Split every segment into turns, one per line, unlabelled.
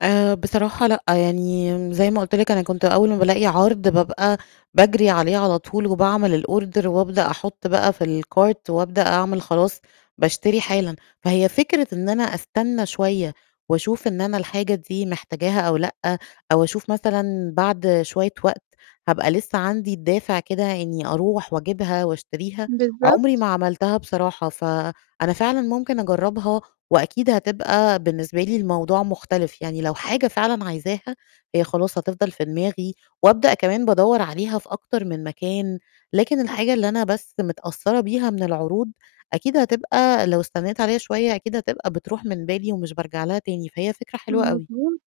آآ بصراحة لأ، يعني م زي ما قُلت لك أنا كنت أول ما بالاقي عَرْض بابقى باجري عليه على طول وباعمل الorder وأبدأ أحُط بقى في الcart وأبدأ أعمل خلاص باشتري حالًا. فهي فكرة إن أنا أستنّى شوية وأشوف إن أنا الحاجة دي محتاجاها أو لأ، أو أشوف مثلًا بعد شوية وقت هابقى لسّه عندي الدافع كده إنّي أروح وأجيبها وأشتريها، عمري
بالضبط.
ما عملتها بصراحة، فأنا فعلًا ممكن أجرّبها وأكيد هتبقى بالنسبة لي الموضوع مختلف. يعني لو حاجة فعلًا عايزاها، هي خلاص هتفضل في دماغي وأبدأ كمان بادوّر عليها في أكتر من مكان، لكن الحاجة اللي أنا بس متأثّرة بيها من العروض، أكيد هتبقى لو استنّيت عليها شوية أكيد هتبقى بتروح من بالي ومش بارجع لها تاني، فهي فكرة حلوة أوي.
مظبوط.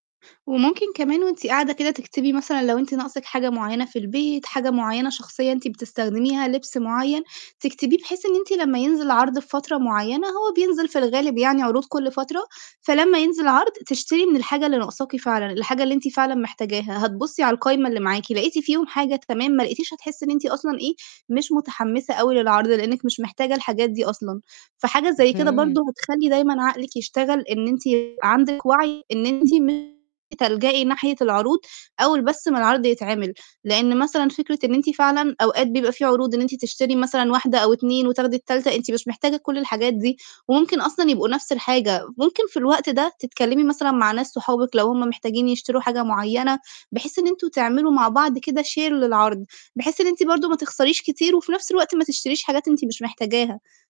وممكن كمان وأنتِ قاعدة كده تكتبي مثلًا لو أنتِ ناقصِك حاجة معيّنة في البيت، حاجة معيّنة شخصيًا أنتِ بتستخدميها، لبْس معيّن، تكتبيه بحيث إن أنتِ لمّا ينزل عَرْض في فترة معيّنة، هو بينزل في الغالب يعني عروض كل فترة، فلمّا ينزل عَرْض، تشتري من الحاجة اللي ناقصاكِ فعلًا، الحاجة اللي أنتِ فعلًا محتاجاها. هتبُصّي على القايمة اللي معاكِ، لقيتِ فيهم حاجة تمام، ما لقيتيش هتحسّي إن أنتِ أصلًا إيه، مش متحمّسة أوي للعَرْض لإنِّك مش محتاجة الحاجات دي أصلًا. فحاجة زي كده
اهم.
برضه هتخلّي دايمًا عقلِك يشتغل إن أنتِ عندِك وَعْي إن أنتِ ممكن تلجئي ناحية العروض أول بس ما العَرْض يتعمل. لإن مثلًا فكرة إن أنتِ فعلًا أوقات بيبقى فيه عروض إن أنتِ تشتري مثلًا واحدة أو 2 وتاخدي التالتة، أنتِ مش محتاجة كل الحاجات دي وممكن أصلًا يبقوا نَفْس الحاجة. ممكن في الوقت ده تتكلّمي مثلًا مع ناس صحابِك لو هم محتاجين يشتروا حاجة معيّنة، بحيث إن أنتم تعملوا مع بعض كده share للعَرْض، بحيث إن أنتِ برضه ما تخسريش كتير وفي نَفْس الوقت ما تشتريش حاجات أنتِ مش محتاجاها.